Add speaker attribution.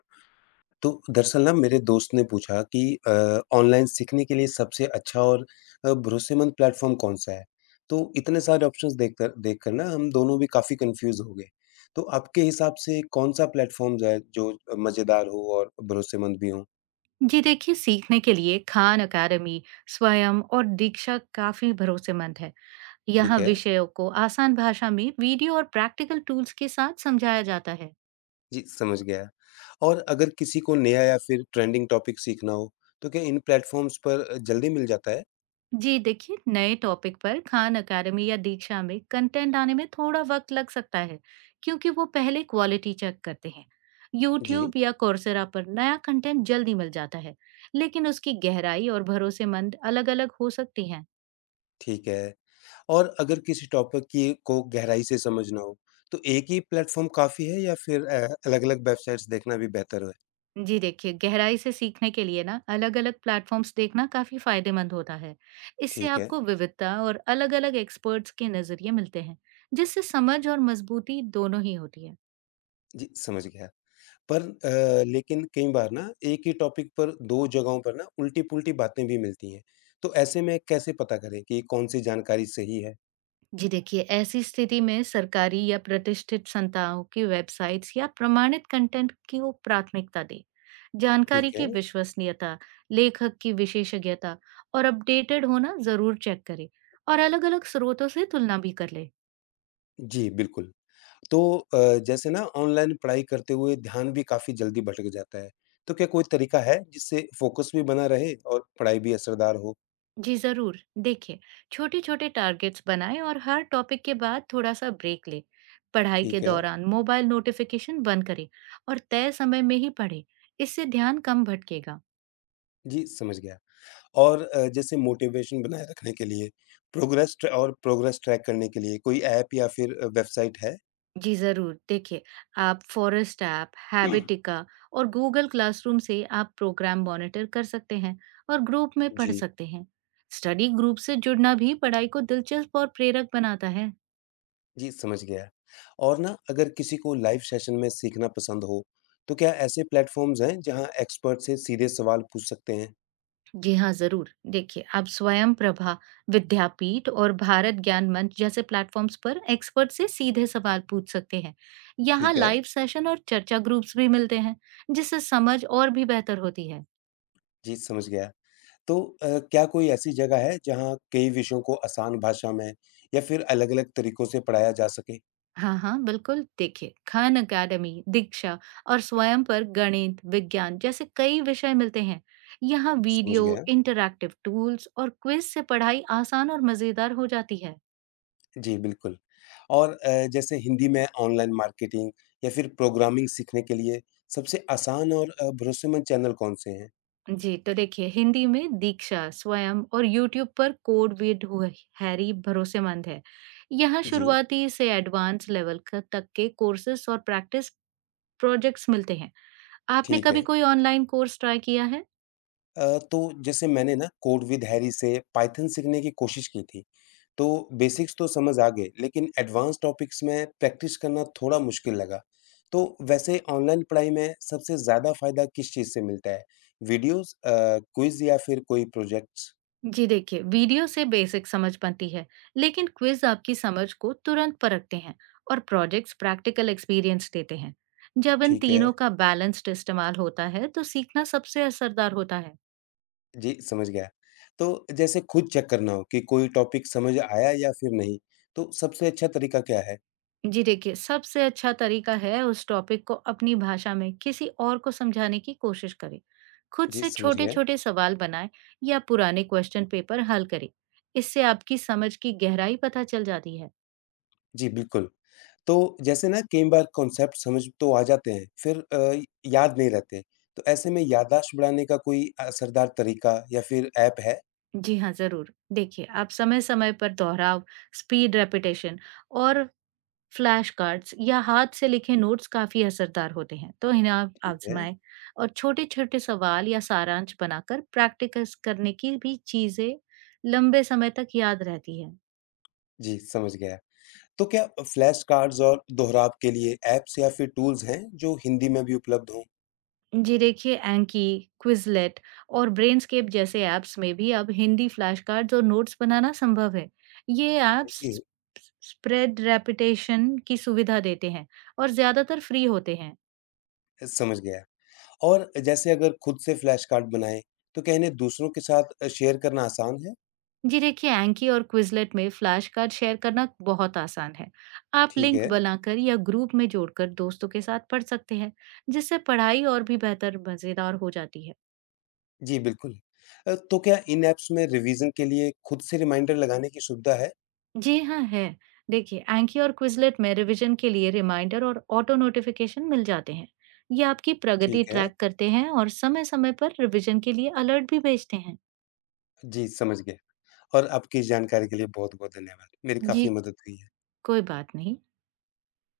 Speaker 1: तो दरअसल ना मेरे दोस्त ने पूछा कि ऑनलाइन सीखने के लिए सबसे अच्छा और भरोसेमंद प्लेटफॉर्म कौन सा है? तो इतने सारे ऑप्शंस देखकर देखकर ना हम दोनों भी काफी कंफ्यूज हो गए। तो आपके हिसाब से कौन सा प्लेटफॉर्म है जो मजेदार हो और भरोसेमंद भी हो?
Speaker 2: जी देखिए, सीखने के लिए खान अकादमी, स्वयं और दीक्षा काफी भरोसेमंद है।
Speaker 1: ठीक
Speaker 2: यहाँ
Speaker 1: है,
Speaker 2: विषयों को आसान भाषा में वीडियो और प्रैक्टिकल टूल्स के साथ समझाया जाता है।
Speaker 1: जी समझ गया। और अगर किसी को नया या फिर ट्रेंडिंग टॉपिक सीखना हो, तो क्या इन प्लेटफॉर्म्स पर जल्दी मिल जाता है?
Speaker 2: जी देखिए, नए टॉपिक पर खान अकादमी या दीक्षा में कंटेंट आने में थोड़ा वक्त लग सकता है, क्योंकि वो पहले क्वालिटी चेक करते हैं।
Speaker 1: जी,
Speaker 2: यूट्यूब या कोर्सेरा पर नया कंटेंट जल्दी मिल जाता है, लेकिन उसकी गहराई और भरोसेमंद अलग-अलग हो सकती है।
Speaker 1: ठीक है। और अगर किसी टॉपिक की को गहराई से समझना हो, तो एक ही प्लेटफ़ॉर्म काफ़ी है या फिर अलग-अलग वेबसाइट्स देखना भी बेहतर है?
Speaker 2: जी देखिए, गहराई से सीखने के लिए ना अलग-अलग प्लेटफॉर्म्स देखना काफ़ी फायदेमंद होता है। इससे
Speaker 1: ठीक है।
Speaker 2: आपको विविधता और अलग-अलग एक्सपर्ट्स के नज़रिए मिलते हैं, जिससे समझ और मजबूती दोनों ही होती है।
Speaker 1: जी, समझ गया। लेकिन कई बार ना एक ही टॉपिक पर 2 जगहों पर ना उल्टी-पुल्टी बातें भी मिलती हैं, तो ऐसे में कैसे पता करें कि कौन सी जानकारी सही है?
Speaker 2: जी देखिए, ऐसी स्थिति में सरकारी या प्रतिष्ठित संस्थाओं की वेबसाइट्स या प्रमाणित कंटेंट की वो प्राथमिकता दें। जानकारी
Speaker 1: ठीक है।
Speaker 2: की विश्वसनीयता, लेखक की विशेषज्ञता और अपडेटेड होना ज़रूर चेक करें और अलग-अलग स्रोतों से तुलना भी कर लें।
Speaker 1: जी, बिल्कुल। तो जैसे ना ऑनलाइन पढ़ाई करते हुए ध्यान भी काफ़ी जल्दी भटक जाता है, तो क्या कोई तरीका है जिससे फ़ोकस भी बना रहे और पढ़ाई भी असरदार हो?
Speaker 2: जी जरूर, देखिए, छोटे छोटे टारगेट्स बनाएं और हर टॉपिक के बाद थोड़ा सा ब्रेक लें। पढ़ाई के
Speaker 1: ठीक है।
Speaker 2: दौरान मोबाइल नोटिफिकेशन बंद करें और तय समय में ही पढ़ें। इससे ध्यान कम भटकेगा।
Speaker 1: जी, समझ गया। और जैसे मोटिवेशन बनाए रखने के लिए प्रोग्रेस ट्रैक करने के लिए कोई ऐप या फिर वेबसाइट है?
Speaker 2: जी जरूर, देखिए, आप फॉरेस्ट ऐप, हैबिटिका और गूगल क्लासरूम से आप प्रोग्राम मॉनिटर कर सकते हैं और ग्रुप में पढ़
Speaker 1: जी,
Speaker 2: सकते हैं। स्टडी ग्रुप से जुड़ना भी पढ़ाई को दिलचस्प और प्रेरक बनाता है।
Speaker 1: जी समझ गया। और ना अगर किसी को लाइव सेशन में सीखना पसंद हो, तो क्या ऐसे प्लेटफ़ॉर्म्स हैं जहाँ एक्सपर्ट से सीधे सवाल पूछ सकते हैं?
Speaker 2: जी हाँ, ज़रूर। देखिए, आप स्वयंप्रभा, विद्यापीठ और भारत ज्ञान मंच जैसे प्लेटफ़ॉर्म्स पर एक्सपर्ट से सीधे सवाल पूछ सकते हैं। यहाँ
Speaker 1: ठीक है,
Speaker 2: लाइव सेशन और चर्चा ग्रुप्स भी मिलते हैं, जिससे समझ और भी बेहतर होती है।
Speaker 1: जी समझ गया। तो क्या कोई ऐसी जगह है जहाँ कई विषयों को आसान भाषा में या फिर अलग-अलग तरीकों से पढ़ाया जा सके?
Speaker 2: हाँ, हाँ, बिल्कुल। देखिए, खान अकादमी, दीक्षा और स्वयं पर गणित, विज्ञान जैसे कई विषय मिलते हैं। यहाँ
Speaker 1: समझ
Speaker 2: वीडियो,
Speaker 1: गया।
Speaker 2: इंटरैक्टिव टूल्स और क्विज़ से पढ़ाई आसान और मज़ेदार हो जाती है।
Speaker 1: जी, बिल्कुल। और जैसे हिंदी में ऑनलाइन मार्केटिंग या फिर प्रोग्रामिंग सीखने के लिए सबसे आसान और भरोसेमंद चैनल कौन-से हैं?
Speaker 2: जी, तो देखिए, हिंदी में दीक्षा, स्वयं और यूट्यूब पर हैरी भरोसेमंद है। यहाँ
Speaker 1: जी,
Speaker 2: शुरुआती से एडवांस लेवल तक के कोर्सेस और प्रैक्टिस प्रोजेक्ट्स मिलते हैं। आपने
Speaker 1: ठीक
Speaker 2: कभी
Speaker 1: है।
Speaker 2: कोई ऑनलाइन कोर्स ट्राई किया है?
Speaker 1: तो जैसे मैंने ना कोड विद हैरी से पाइथन सीखने की कोशिश की थी, तो बेसिक्स तो समझ आ गए, लेकिन एडवांस टॉपिक्स में प्रैक्टिस करना थोड़ा मुश्किल लगा। तो वैसे ऑनलाइन पढ़ाई में सबसे ज़्यादा फ़ायदा किस चीज़ से मिलता है? वीडियोज़, क्विज़ या फिर कोई प्रोजेक्ट्स?
Speaker 2: जी देखिए, वीडियो से बेसिक समझ बनती है, लेकिन क्विज आपकी समझ को तुरंत परखते हैं और प्रोजेक्ट्स प्रैक्टिकल एक्सपीरियंस देते हैं। जब इन
Speaker 1: ठीक है।
Speaker 2: तीनों का बैलेंस्ड इस्तेमाल होता है, तो सीखना सबसे असरदार होता है।
Speaker 1: जी, समझ गया। तो जैसे खुद चेक करना हो कि कोई टॉपिक समझ आया या फिर नहीं, तो सबसे अच्छा तरीका क्या है?
Speaker 2: जी देखिए, सबसे अच्छा तरीका है उस टॉपिक को अपनी भाषा में किसी और को समझाने की कोशिश करें। खुद
Speaker 1: जी,
Speaker 2: से
Speaker 1: समझ गया।
Speaker 2: छोटे-छोटे सवाल बनाएं या पुराने क्वेश्चन पेपर हल करें। इससे आपकी समझ की गहराई पता चल जाती है।
Speaker 1: जी, बिल्कुल। तो जैसे ना कई बार कॉन्सेप्ट समझ तो आ जाते हैं, याद नहीं रहते। तो ऐसे में याददाश्त बढ़ाने का कोई असरदार तरीका या फिर ऐप है?
Speaker 2: जी हाँ, ज़रूर। देखिए, आप समय-समय पर दोहराव, स्पीड, रेपिटेशन और फ्लैश कार्ड्स या हाथ से लिखे नोट्स काफी असरदार होते हैं, तो इन्हें आप
Speaker 1: ठीक है।
Speaker 2: आजमाएं। और छोटे छोटे सवाल या सारांश बनाकर प्रैक्टिकस करने की भी चीजें लंबे समय तक याद रहती है।
Speaker 1: जी, समझ गया। तो क्या फ्लैश कार्ड्स और दोहराव के लिए ऐप्स या फिर टूल्स हैं, जो हिंदी में भी उपलब्ध हों?
Speaker 2: जी देखिए, एंकी, क्विजलेट और ब्रेनस्केप जैसे ऐप्स में भी अब हिंदी फ्लैश कार्ड्स और नोट्स बनाना संभव है। ये
Speaker 1: जी,
Speaker 2: ऐप्स स्प्रेड रेपिटेशन की सुविधा देते हैं और ज्यादातर फ्री होते हैं।
Speaker 1: समझ गया। और जैसे अगर खुद से फ्लैश कार्ड बनाएँ, तो क्या इन्हें दूसरों के साथ शेयर करना आसान है?
Speaker 2: जी देखिए, एंकी और क्विजलेट में फ्लैश कार्ड शेयर करना बहुत आसान है। आप
Speaker 1: ठीक
Speaker 2: लिंक
Speaker 1: है।
Speaker 2: बनाकर या ग्रुप में जोड़कर दोस्तों के साथ पढ़ सकते हैं, जिससे पढ़ाई और भी बेहतर मजेदार हो जाती है।
Speaker 1: जी, बिल्कुल। तो क्या इन ऐप्स में रिवीजन के लिए खुद से रिमाइंडर लगाने की सुविधा है?
Speaker 2: जी हाँ है। देखिए, एंकी और क्विजलेट में रिवीजन के लिए रिमाइंडर और ऑटो नोटिफिकेशन मिल जाते हैं। ये आपकी प्रगति
Speaker 1: ठीक है।
Speaker 2: ट्रैक करते हैं और समय समय पर रिवीजन के लिए अलर्ट भी भेजते हैं।
Speaker 1: जी, समझ गया। और आपकी इस जानकारी के लिए बहुत-बहुत धन्यवाद। मेरी
Speaker 2: जी,
Speaker 1: काफ़ी मदद हुई है।
Speaker 2: कोई बात नहीं।